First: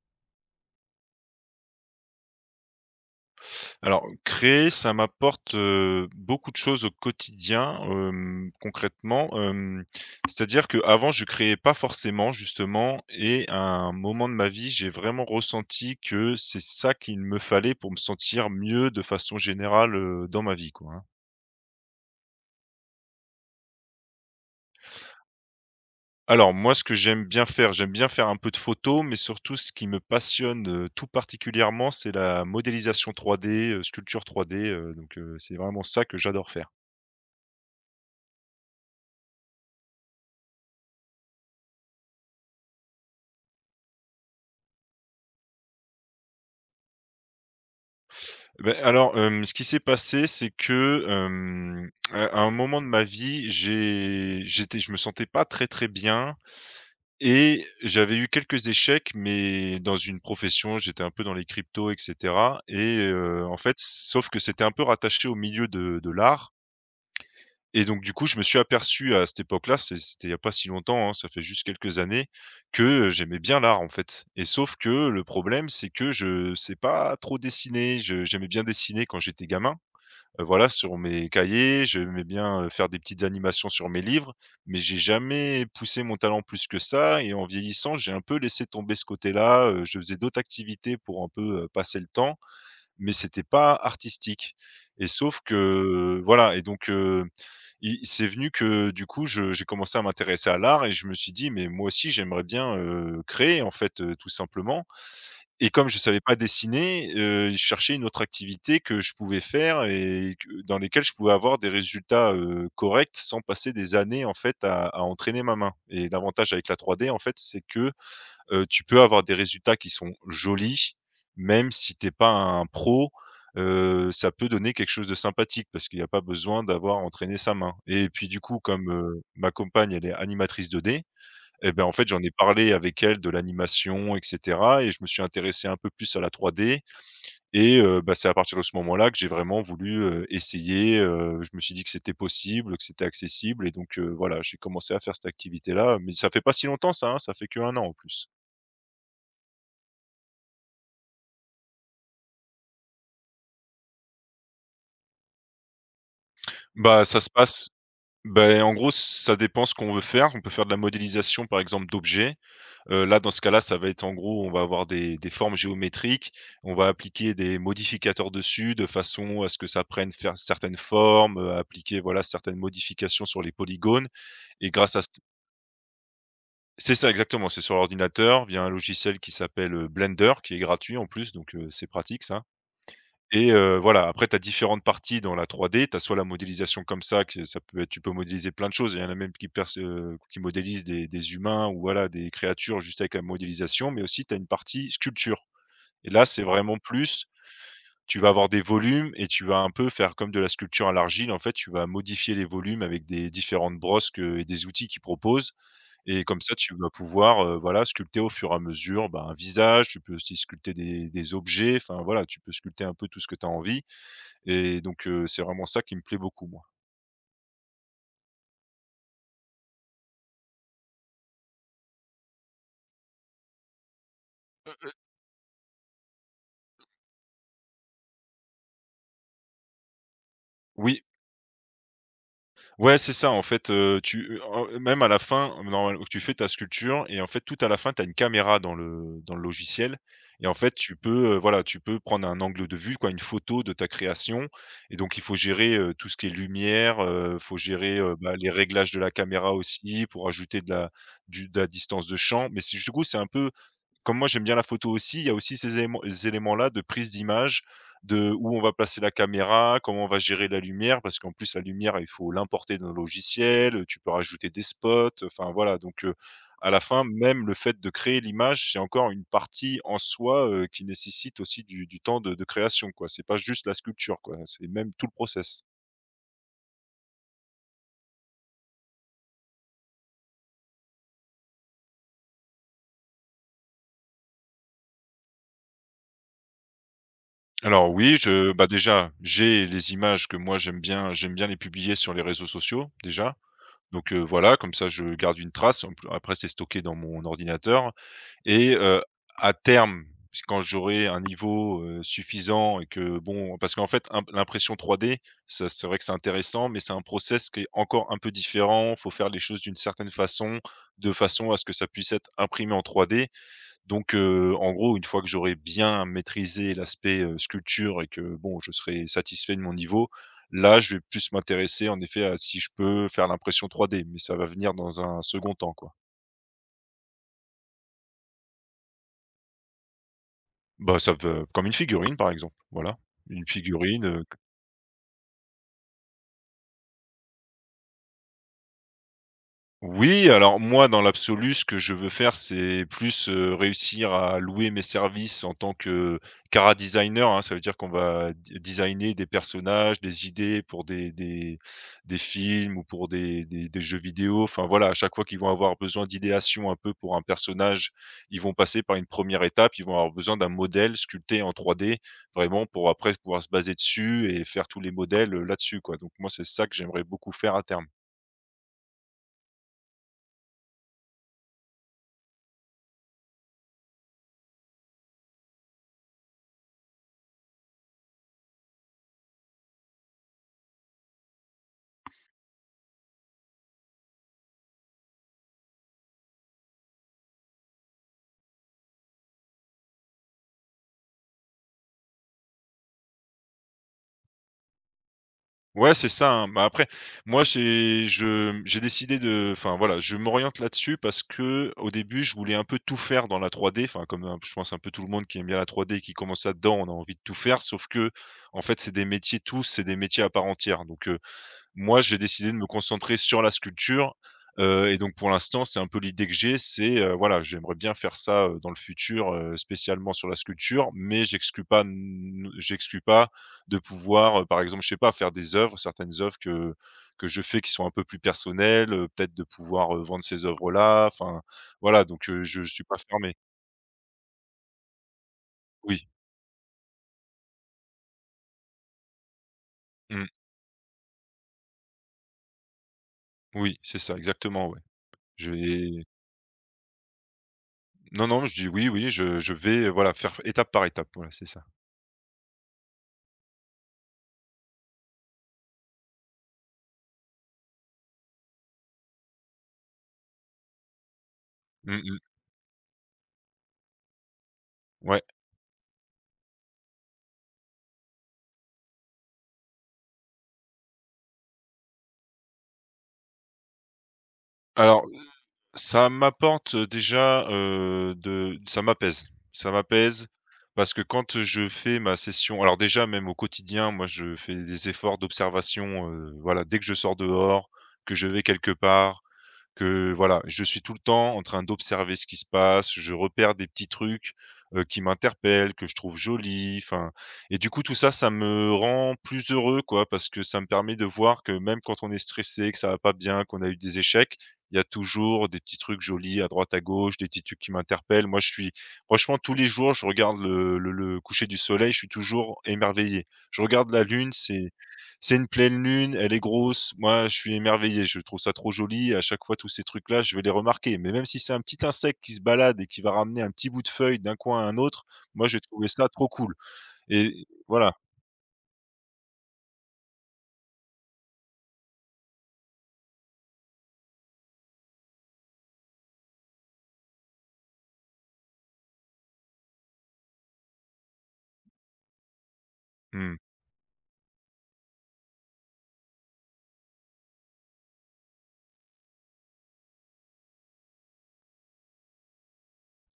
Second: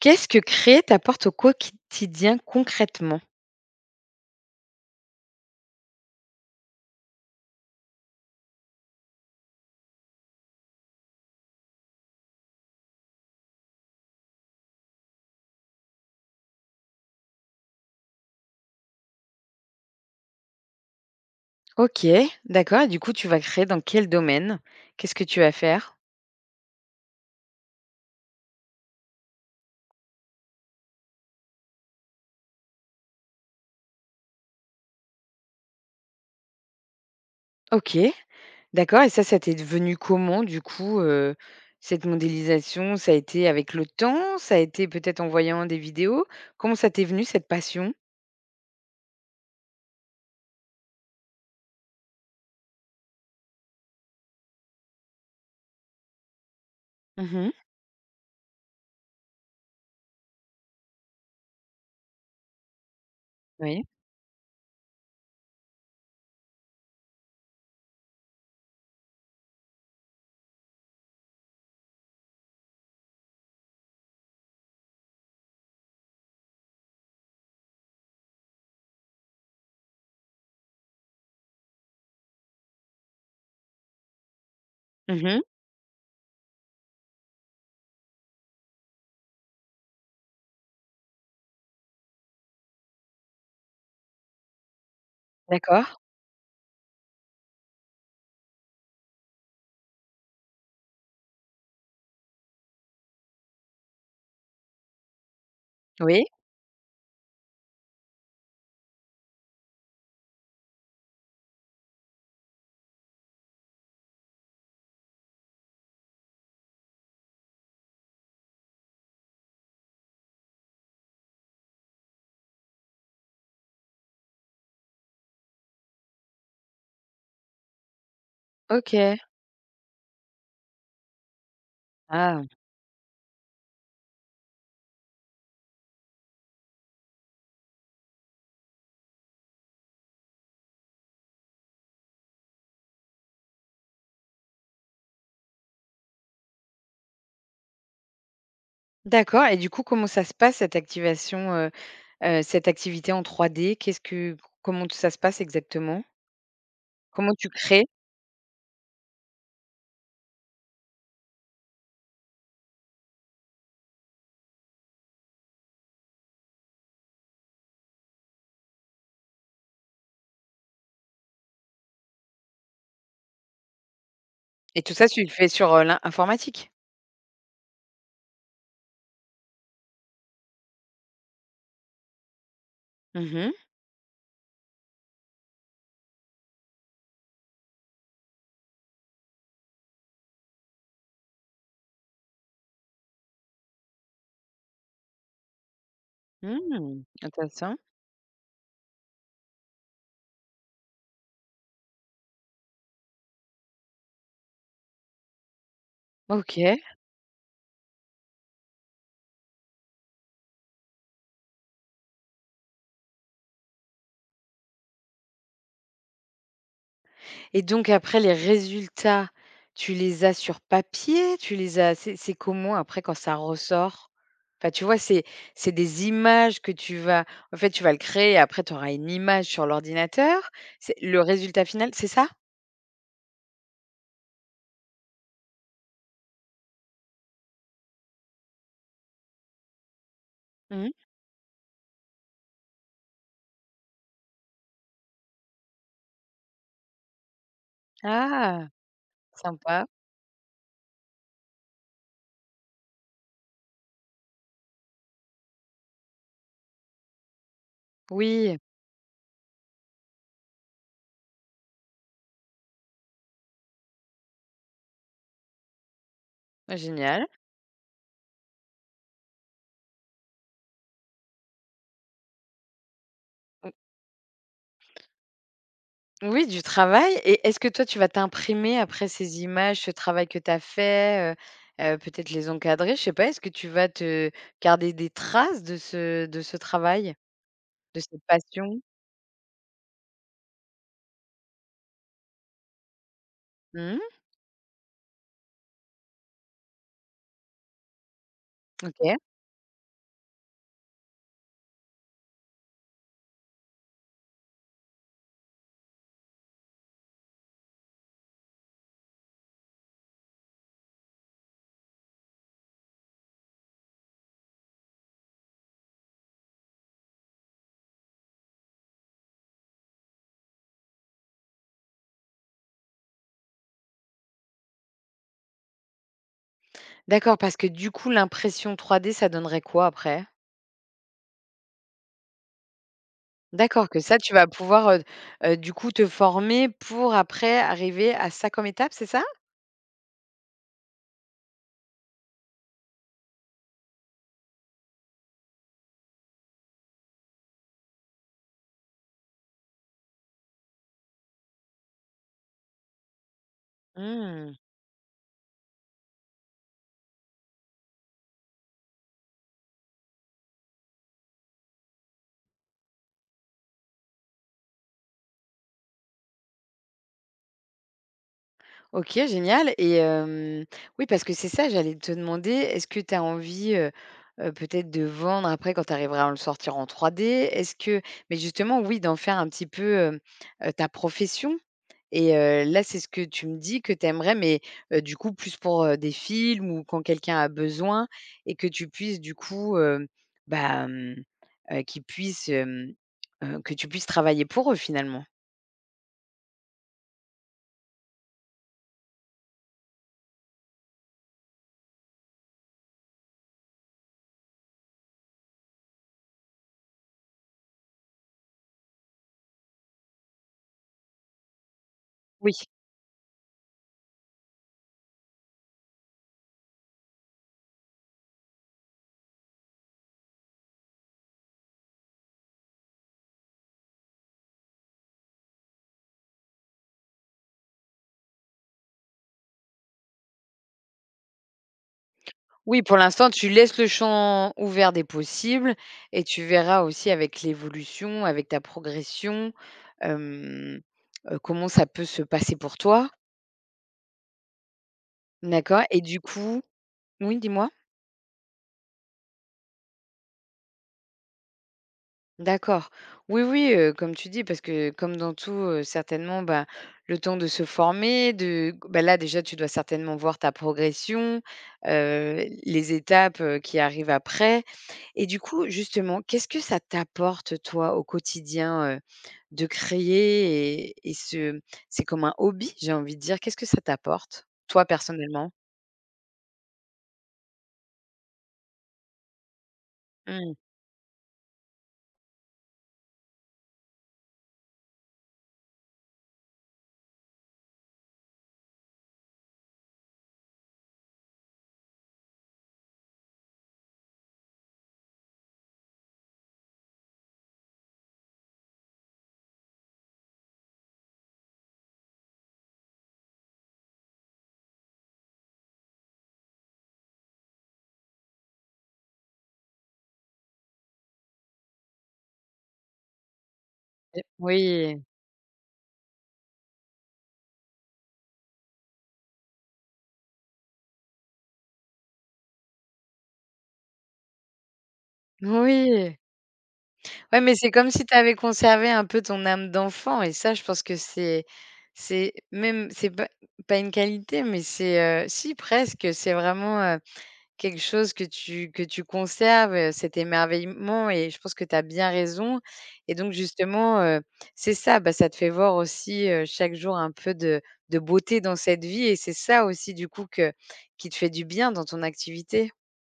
Qu'est-ce que créer t'apporte au quotidien concrètement? Alors, créer, ça m'apporte, beaucoup de choses au quotidien, concrètement, c'est-à-dire qu'avant, je créais pas forcément, justement et à un moment de ma vie, j'ai vraiment ressenti que c'est ça qu'il me fallait pour me sentir mieux de façon générale, dans ma vie, quoi, hein. OK, d'accord. Et du coup, tu vas créer dans quel domaine? Qu'est-ce que tu vas faire? Alors moi, ce que j'aime bien faire un peu de photos, mais surtout ce qui me passionne, tout particulièrement, c'est la modélisation 3D, sculpture 3D, donc c'est vraiment ça que j'adore faire. OK, d'accord. Et ça t'est venu comment du coup, cette modélisation? Ça a été avec le temps? Ça a été peut-être en voyant des vidéos? Comment ça t'est venu cette passion? Beh, alors, ce qui s'est passé, c'est que, à un moment de ma vie, j'ai j'étais je me sentais pas très, très bien Mmh. et j'avais eu quelques échecs, mais dans une profession, j'étais un peu dans les cryptos et cetera et en fait, Oui. sauf que c'était un peu rattaché au milieu de l'art. Et donc du coup, je me suis aperçu à cette époque-là, c'était il y a pas si longtemps, hein, ça fait juste quelques années, que j'aimais bien l'art, en fait. Et sauf que le problème, c'est que je sais pas trop dessiner. Je j'aimais bien dessiner quand j'étais gamin, voilà, sur mes cahiers. J'aimais bien, faire des petites animations sur mes livres, mais j'ai Mmh. jamais poussé mon talent plus que ça. Et en vieillissant, j'ai un peu laissé tomber ce côté-là, je faisais d'autres activités pour un peu, passer le temps, mais c'était pas artistique. Et sauf que D'accord. Voilà. Et donc i c'est venu que du coup, je j'ai commencé à m'intéresser à l'art et je me suis dit: «Mais moi aussi, j'aimerais bien, créer, en fait, tout simplement». Et comme je savais Oui. pas dessiner, je cherchais une autre activité que je pouvais faire et que dans lesquelles je pouvais avoir des résultats, corrects sans passer des années, en fait, à entraîner ma main. Et l'avantage avec la 3D, en fait, c'est que, tu peux avoir des résultats qui sont jolis, même si t'es pas un pro, ça peut donner quelque chose de sympathique parce qu'il n'y a pas besoin d'avoir entraîné sa main. Et puis, du coup, comme, OK. Ma compagne, elle est animatrice 2D. Et ben en fait, j'en ai Ah. parlé avec elle de l'animation et cetera, et je me suis intéressé un peu plus à la 3D. Et bah, c'est à partir de ce moment-là que j'ai vraiment voulu, essayer, je me suis dit que c'était possible, que c'était accessible. Et donc voilà, j'ai commencé à faire cette activité-là, mais ça fait pas si longtemps ça, hein, ça fait que un an en plus. D'accord. Et du coup, comment ça se passe cette activité en 3D? Qu'est-ce que Comment ça se passe exactement? Bah, ça se Comment tu passe. crées Ben en gros, ça dépend ce qu'on veut faire. On peut faire de la modélisation, par exemple, d'objets. Là, dans ce cas-là, ça va être en gros, on va avoir des formes géométriques, on va appliquer des modificateurs dessus de façon à ce que ça prenne faire certaines formes, appliquer, voilà, certaines modifications sur les polygones et et tout grâce à ça, cette. tu le fais sur, l'in informatique? C'est ça, exactement, c'est sur l'ordinateur via un logiciel qui s'appelle, Blender, qui est gratuit en plus, donc c'est pratique ça. Mmh mh. Et voilà, après tu as différentes parties dans la 3D. Tu as soit la modélisation comme ça, que ça peut être tu peux modéliser plein de choses. Il y en a même qui modélisent des humains ou voilà, des créatures juste avec la modélisation, mais aussi tu as une partie sculpture. Et là, c'est vraiment Mmh, plus intéressant. tu vas avoir des volumes et tu vas un peu faire comme de la sculpture à l'argile. En fait, tu vas modifier les volumes avec des différentes brosses que et des outils qu'ils proposent. Et comme ça, tu OK. vas pouvoir, voilà, sculpter au fur et à mesure, bah, un visage. Tu peux aussi sculpter des objets, enfin voilà, tu peux sculpter un peu tout ce que tu as envie. Et donc c'est vraiment ça qui me plaît beaucoup moi. Et donc après les résultats, tu les as sur papier? Tu les as C'est comment après quand ça ressort? Enfin, Heu, tu heu vois, c'est des images que tu vas en fait, tu vas le créer et après tu auras une image sur l'ordinateur? C'est Oui, le résultat final, c'est ça? ouais, c'est ça en fait, tu même à la fin, normal tu fais ta sculpture. Et en fait, tout à la fin, tu as une caméra dans le logiciel. Et en fait, Mmh. Tu peux prendre un angle de vue, quoi, une photo de ta création. Et donc il faut gérer, tout ce qui est lumière, faut gérer, bah, les Ah! réglages de la caméra Sympa. aussi pour ajouter de la distance de champ. Mais c'est du coup, c'est un peu comme moi j'aime bien la photo aussi, il y a aussi ces éléments-là de prise d'image, de où Oui, on va placer la caméra, comment on va gérer la lumière, parce qu'en plus la lumière, il faut l'importer dans le logiciel, tu peux rajouter des spots, enfin voilà donc à la fin, génial. même le fait de créer l'image, c'est encore une partie en soi, qui nécessite aussi du temps de création, quoi. C'est pas juste la sculpture, quoi, c'est même tout le process. Oui, du travail. Et est-ce que toi, tu vas t'imprimer après ces images, ce travail que tu as fait, peut-être les encadrer, je sais pas, est-ce que tu vas te garder des traces de ce travail, Alors de oui, cette je bah, passion? déjà, j'ai les images que moi j'aime bien les publier sur les réseaux sociaux déjà. Donc Mmh, voilà, comme ça je garde une trace. En pl Après c'est stocké dans mon ordinateur. Et OK. à terme, si, quand j'aurai un niveau, suffisant et que bon, parce qu'en fait imp l'impression 3D, ça, c'est vrai que c'est intéressant, mais c'est un process qui est encore un peu différent. Il faut faire les choses d'une certaine façon, de façon à ce que ça puisse être imprimé en 3D. Donc en gros, une fois que j'aurai bien maîtrisé l'aspect, sculpture, et que bon, je serai satisfait de mon niveau, là, je vais plus m'intéresser en effet à si je peux faire l'impression 3D, mais ça va venir dans un second temps, quoi. D'accord, parce que du coup, l'impression 3D, ça donnerait quoi après? Bah, ça peut comme une figurine, par exemple, voilà. Une D'accord, que ça, figurine. tu vas pouvoir, du coup, te former pour après arriver à ça comme étape, c'est ça? Oui, alors moi, dans l'absolu, ce que je veux faire, c'est plus, réussir à louer mes services en tant que cara designer, hein. Ça veut dire qu'on va d designer des personnages, des idées pour des films ou pour des jeux vidéo. Mmh. Enfin voilà, à chaque fois qu'ils vont avoir besoin d'idéation un peu pour un personnage, ils vont passer par une première étape. Ils vont avoir besoin d'un modèle sculpté en 3D, vraiment pour après pouvoir se baser dessus et faire tous les modèles, là-dessus, quoi. Donc moi, c'est ça que j'aimerais beaucoup faire à terme. OK, génial. Et oui, parce que c'est ça, j'allais te demander, est-ce que tu as envie, peut-être de vendre après quand tu arriveras à le sortir en 3D. Est-ce que Mais justement, oui, d'en faire un petit peu, ta profession. Et là, c'est ce que tu me dis que tu aimerais. Mais du coup, plus pour, des films ou quand quelqu'un a besoin et que tu puisses du coup, bah, hem, qu'ils puissent, hem, que tu puisses travailler pour eux, finalement? Ouais, c'est ça, hein. Bah, après, moi, j'ai décidé de, enfin, voilà, je m'oriente là-dessus parce que, au début, je voulais un peu tout faire dans la 3D, enfin, comme un je pense un peu tout le monde qui aime bien la 3D et qui commence là-dedans, on a envie de tout faire, sauf que, en fait, c'est des métiers tous, c'est des métiers à part entière. Donc moi, j'ai décidé Oui. de me concentrer sur la sculpture, et donc pour l'instant, c'est un peu l'idée que j'ai, c'est, voilà, j'aimerais bien faire ça, dans le futur, spécialement sur la sculpture, mais j'exclus pas de pouvoir, par exemple, je sais pas, faire des œuvres, certaines œuvres que je fais qui sont un peu plus personnelles, peut-être de pouvoir, vendre ces œuvres-là, enfin, voilà, donc je Oui, suis pas pour l'instant, fermé. tu laisses le champ ouvert des possibles. Oui, Et tu verras aussi avec l'évolution, avec ta progression, mmh, hem, comment ça peut se passer pour toi, oui, c'est ça, exactement, ouais. Je d'accord? Vais Oui, dis-moi? Non, non, je dis oui, oui, je vais, voilà, faire étape par étape, voilà, c'est ça. D'accord. Oui, oui, comme tu dis, parce que comme dans tout, certainement, bah, le temps de se former, de g bah, là, déjà, tu dois certainement voir ta progression, Mmh mh. Les étapes, qui arrivent après. Ouais. Et du coup, justement, qu'est-ce que ça t'apporte, toi, au quotidien, de créer et ce c'est comme un hobby, j'ai envie de dire. Qu'est-ce que ça t'apporte, toi, Alors, personnellement? ça m'apporte, déjà, de ça m'apaise. Ça m'apaise Mmh. parce que quand je fais ma session. Alors déjà, même au quotidien, moi, je fais des efforts d'observation, voilà, dès que je sors dehors, que je vais quelque part, que voilà, je suis tout le temps en train d'observer ce qui se passe, je repère des petits trucs, qui m'interpellent, que je trouve jolis, enfin. Et du coup tout ça, ça me rend plus heureux, quoi, parce que ça me permet de voir que même quand on est stressé, que ça va pas bien, qu'on a eu des échecs, il y a toujours des petits trucs jolis à droite, à gauche, des petits trucs qui m'interpellent. Moi, je suis franchement tous les jours, je regarde le coucher du soleil, je suis toujours émerveillé. Je regarde la lune, c'est Oui, c'est une pleine lune, elle est grosse. Moi, je suis émerveillé, je trouve ça trop joli. À chaque fois, tous ces trucs-là, je vais les remarquer. Mais même si c'est un petit insecte qui se balade et qui va ramener un petit bout de feuille d'un coin à un autre, moi, je vais trouver ça oui. trop cool Ouais, et mais c'est comme voilà. si tu avais conservé un peu ton âme d'enfant. Et ça, je pense que c'est pas une qualité, mais c'est, si presque, c'est vraiment, quelque chose que tu conserves, cet émerveillement. Et je pense que tu as bien raison. Et donc Mmh. justement, c'est ça, bah, ça te fait voir aussi, chaque jour un peu de beauté dans cette vie. Et c'est ça aussi du coup que qui te fait du bien dans ton activité?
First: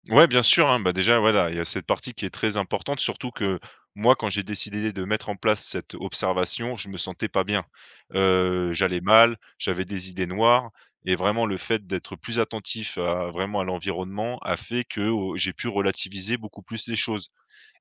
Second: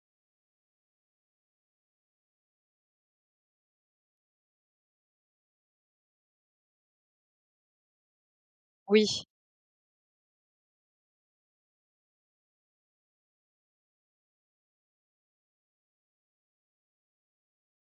Ouais, bien sûr, hein. Bah, déjà, voilà, il y a cette partie qui est très importante, surtout que moi, quand j'ai décidé de mettre en place cette observation, je me sentais pas bien. J'allais Oui. mal, j'avais des idées noires et vraiment le fait d'être plus attentif à vraiment à l'environnement a fait que, j'ai pu relativiser beaucoup plus les choses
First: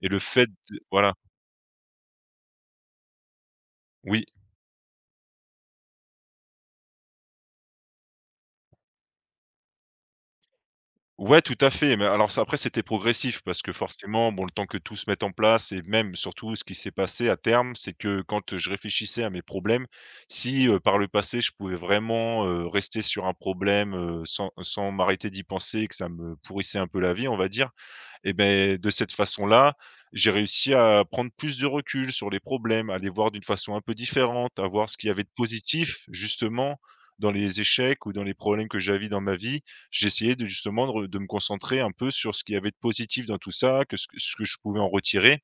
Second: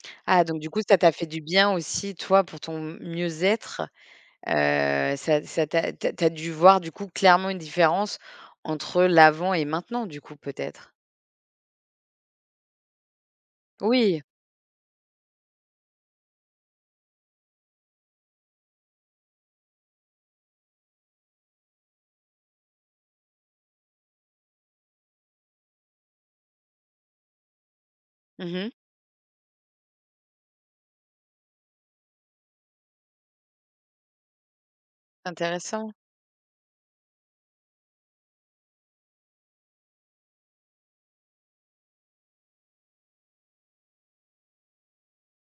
et le Ah fait donc du de coup, ça t'a voilà. fait du bien aussi toi pour ton mieux-être? Oui. Ça ça t'a Tu as dû voir du coup clairement une différence entre l'avant et maintenant du coup peut-être? Ouais, tout à fait, mais alors ça après c'était progressif parce que Oui. forcément, bon, le temps que tout se mette en place et même surtout ce qui s'est passé à terme, c'est que quand, je réfléchissais à mes problèmes, si, par le passé je pouvais vraiment, rester sur un problème, sans m'arrêter d'y penser et que ça me pourrissait un peu la vie, on va dire, et Mmh. beh, de cette façon-là, j'ai réussi à prendre plus de recul sur les problèmes, à les voir d'une façon un peu différente, à voir ce qu'il y avait de Intéressant. positif justement dans les échecs ou dans les problèmes que j'avais dans ma vie. J'essayais de justement de re de me concentrer un peu sur ce qu'il y avait de positif dans tout ça, que ce que je pouvais en retirer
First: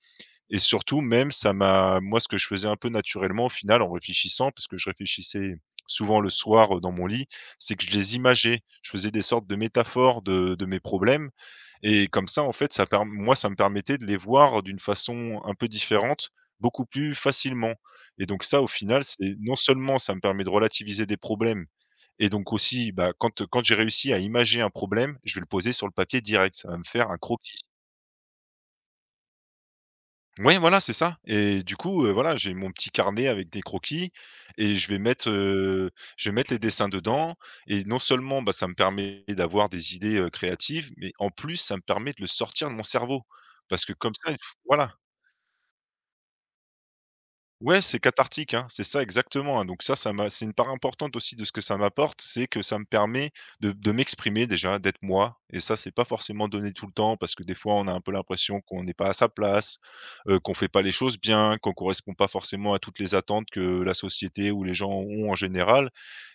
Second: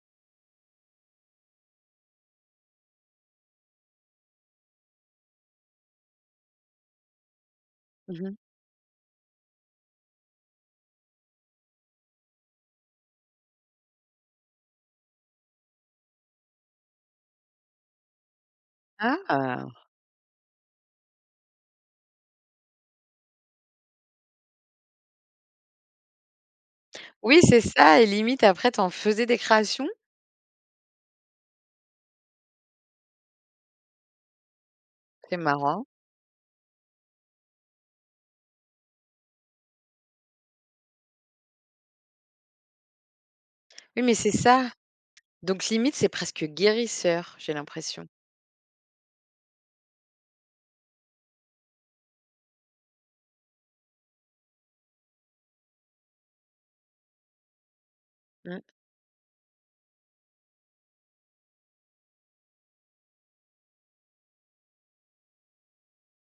et surtout même ça m'a moi ce que je faisais un peu naturellement au final en réfléchissant, parce que je réfléchissais souvent le soir, dans mon lit, c'est que je les Mmh. imageais. Je faisais des sortes de métaphores de mes problèmes et comme ça, en fait, ça per moi, ça me permettait de les voir d'une façon un peu différente, beaucoup plus facilement. Et donc ça, au final, c'est non Ah! seulement ça me permet de relativiser des problèmes et donc aussi, bah, quand j'ai réussi à imager un problème, je vais le poser sur le papier direct. Ça va me faire un Oui, croquis. c'est ça. Et limite après tu en faisais des créations? Ouais, voilà, c'est ça et du coup, voilà, j'ai mon petit carnet avec des croquis et C'est marrant. Je vais mettre les dessins dedans et non seulement, bah, ça me permet d'avoir des idées, créatives, mais en plus, ça me permet de le sortir de mon cerveau. Parce que Oui, comme mais ça, c'est ça. voilà. Donc limite c'est presque guérisseur, j'ai Ouais, c'est l'impression. cathartique, hein, c'est ça exactement, hein, donc ça m'a c'est une part importante aussi de ce que ça m'apporte, c'est que ça me permet de m'exprimer déjà, d'être moi et ça, c'est pas forcément donné tout le temps parce que des fois, on a un peu l'impression Mmh. qu'on n'est pas à sa place, qu'on fait pas les choses bien, qu'on correspond pas forcément à toutes les attentes que la société ou les gens ont en général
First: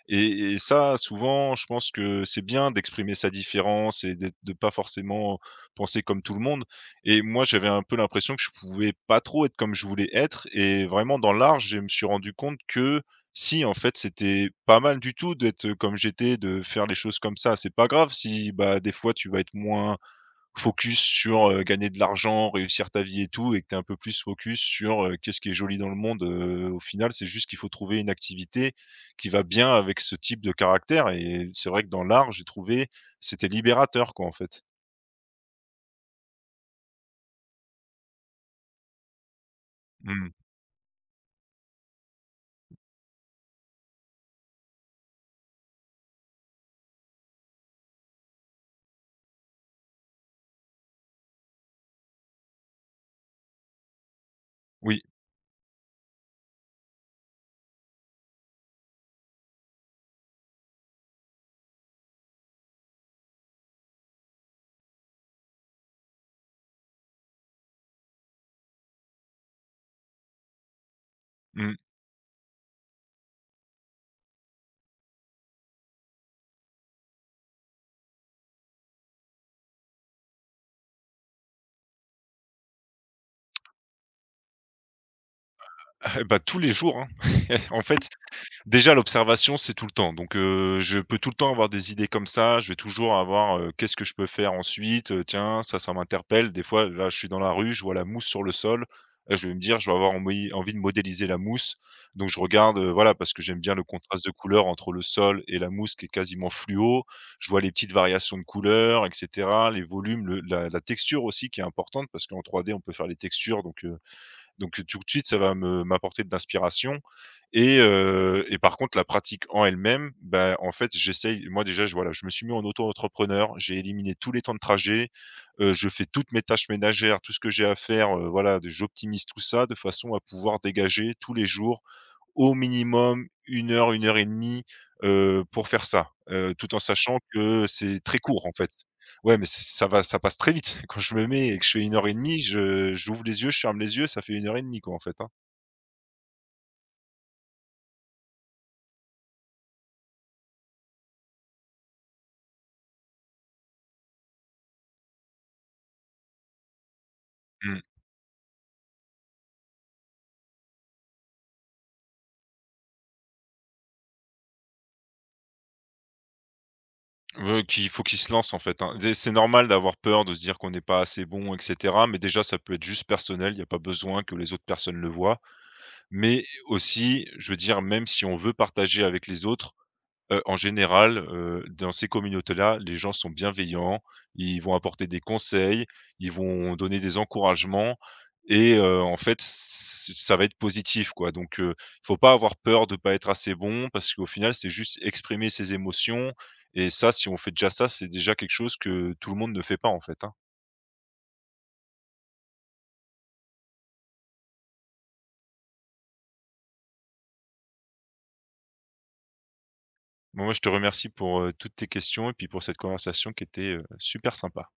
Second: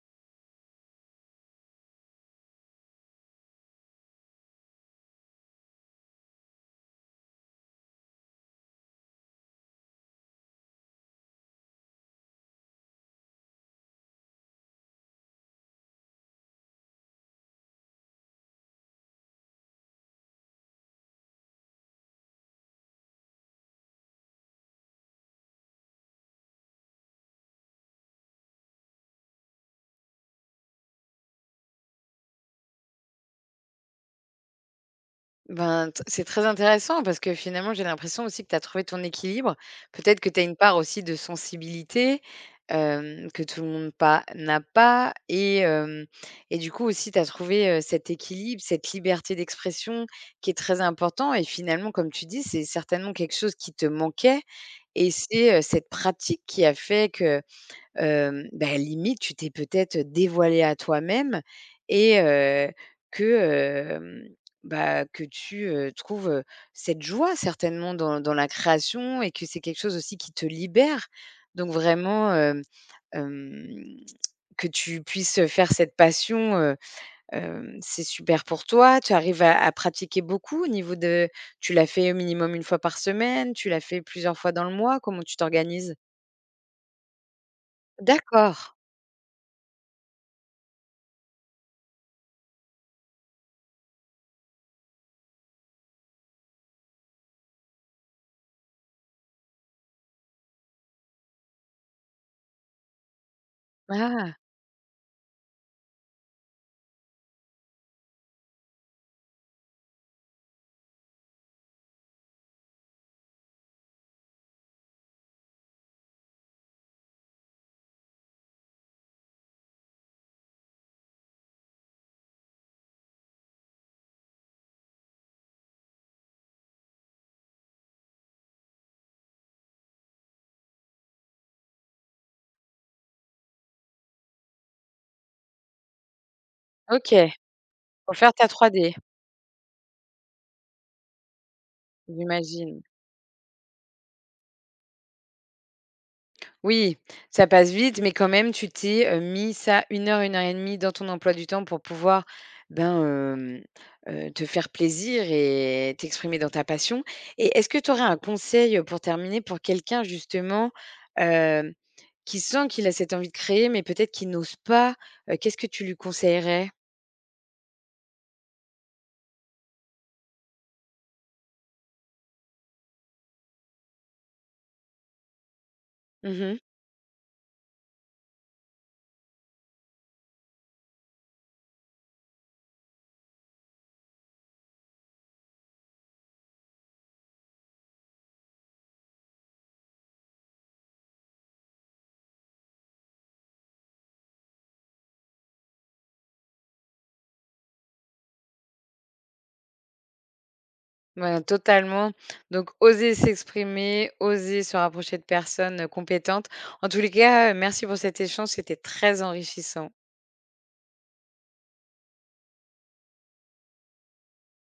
et ça, souvent, je pense que c'est bien d'exprimer sa différence et d'être de ne pas forcément penser comme tout le monde. Et moi, j'avais un peu l'impression que je pouvais pas trop être comme je voulais être et vraiment dans l'art, je me suis rendu compte que si, en fait, c'était pas mal du tout d'être comme j'étais, de faire les choses comme ça. C'est pas grave si, bah, des fois, tu vas être moins focus sur, gagner de l'argent, réussir ta vie et tout et que tu es un peu plus focus sur, qu'est-ce qui est joli dans le monde, au final, c'est juste qu'il faut trouver une activité qui va bien avec ce type de caractère et c'est vrai que dans l'art, j'ai trouvé c'était libérateur quoi, en fait. Ben, t c'est très intéressant parce que finalement, j'ai l'impression aussi que tu as trouvé ton équilibre. Peut-être que Mmh. tu as une part aussi de sensibilité, que tout le monde pas n'a pas et du coup aussi tu as trouvé, cet équilibre, cette liberté d'expression qui est très important. Et finalement, comme tu dis, c'est certainement quelque chose qui te manquait. Oui, Et c'est, cette pratique qui a fait que bah, limite, tu t'es peut-être dévoilé à toi-même. Et que, hem, bah, que tu trouves, cette joie certainement dans la création, et que c'est quelque chose aussi qui te libère. Donc mmh. vraiment, hem, que tu puisses faire cette passion, c'est super pour toi. Tu arrives à pratiquer beaucoup au niveau de tu l'as fait au minimum une fois par semaine? Tu l'as fait plusieurs fois dans le mois? Comment tu t'organises? Bah, tous les jours, hein. En fait D'accord. déjà l'observation, c'est tout le temps. Donc, je peux tout le temps avoir des idées comme ça. Je vais toujours avoir, qu'est-ce que je peux faire ensuite? Tiens, ça m'interpelle. Des fois, là, je suis dans la rue, je vois la mousse sur le sol. Je vais me dire: «Je vais avoir envie de modéliser la mousse». Donc je regarde, voilà, parce que j'aime bien le contraste de Ah, couleur entre le sol et la mousse qui est quasiment fluo. Je vois les petites variations de couleurs et cetera, les volumes, le la texture aussi qui est importante parce qu'en 3D, on peut faire les textures donc, tout de suite, ça va me m'apporter de l'inspiration et par contre la pratique en elle-même, ben en fait, j'essaye moi déjà, je voilà, je me suis mis en auto-entrepreneur, j'ai éliminé tous les temps de trajet, je fais toutes mes tâches ménagères, tout ce que j'ai à faire, voilà, j'optimise tout ça de façon à pouvoir dégager tous les jours, au minimum 1 heure, 1 heure et demie, pour faire ça, tout en OK. sachant que c'est Faut très faire court, ta en fait. 3D, Ouais, mais ç ça va ça passe très vite. Quand je me mets et que je fais 1 heure et demie, j'imagine. je j'ouvre les yeux, je ferme les yeux, ça fait 1 heure et demie, quoi, en fait, hein. Oui, ça passe vite, mais quand même, tu t'es, mis ça une heure et demie dans ton emploi du temps pour pouvoir, ben, te faire plaisir et t'exprimer dans ta passion. Et est-ce que Mmh. tu aurais un conseil, pour terminer, pour quelqu'un justement, hem, qui sent qu'il a cette envie de créer, mais peut-être qu'il n'ose pas? Qu'est-ce que tu lui conseillerais? Ouais, qu'il faut qu'il se lance en fait, hein. C'est normal d'avoir peur, de se dire qu'on n'est pas assez bon et cetera, mais déjà, ça peut être juste personnel, il y a pas besoin que les autres personnes le voient. Mais Mmh. aussi, je veux dire, même si on veut partager avec les autres, en général, dans ces communautés-là, les gens sont bienveillants, ils vont apporter des conseils, ils vont donner des encouragements et en fait, ç ça va être positif, quoi. Donc, faut pas avoir peur de pas être assez bon parce qu'au final, c'est juste exprimer ses émotions et ça, si on fait déjà ça, c'est déjà quelque chose que tout le monde ne fait pas, en fait, hein. Ouais, totalement. Donc, oser s'exprimer, oser se rapprocher de personnes compétentes. En tous les cas, merci pour cet échange, c'était très enrichissant. Bon, moi, je te remercie pour, toutes tes questions et puis pour cette conversation qui était, super sympa.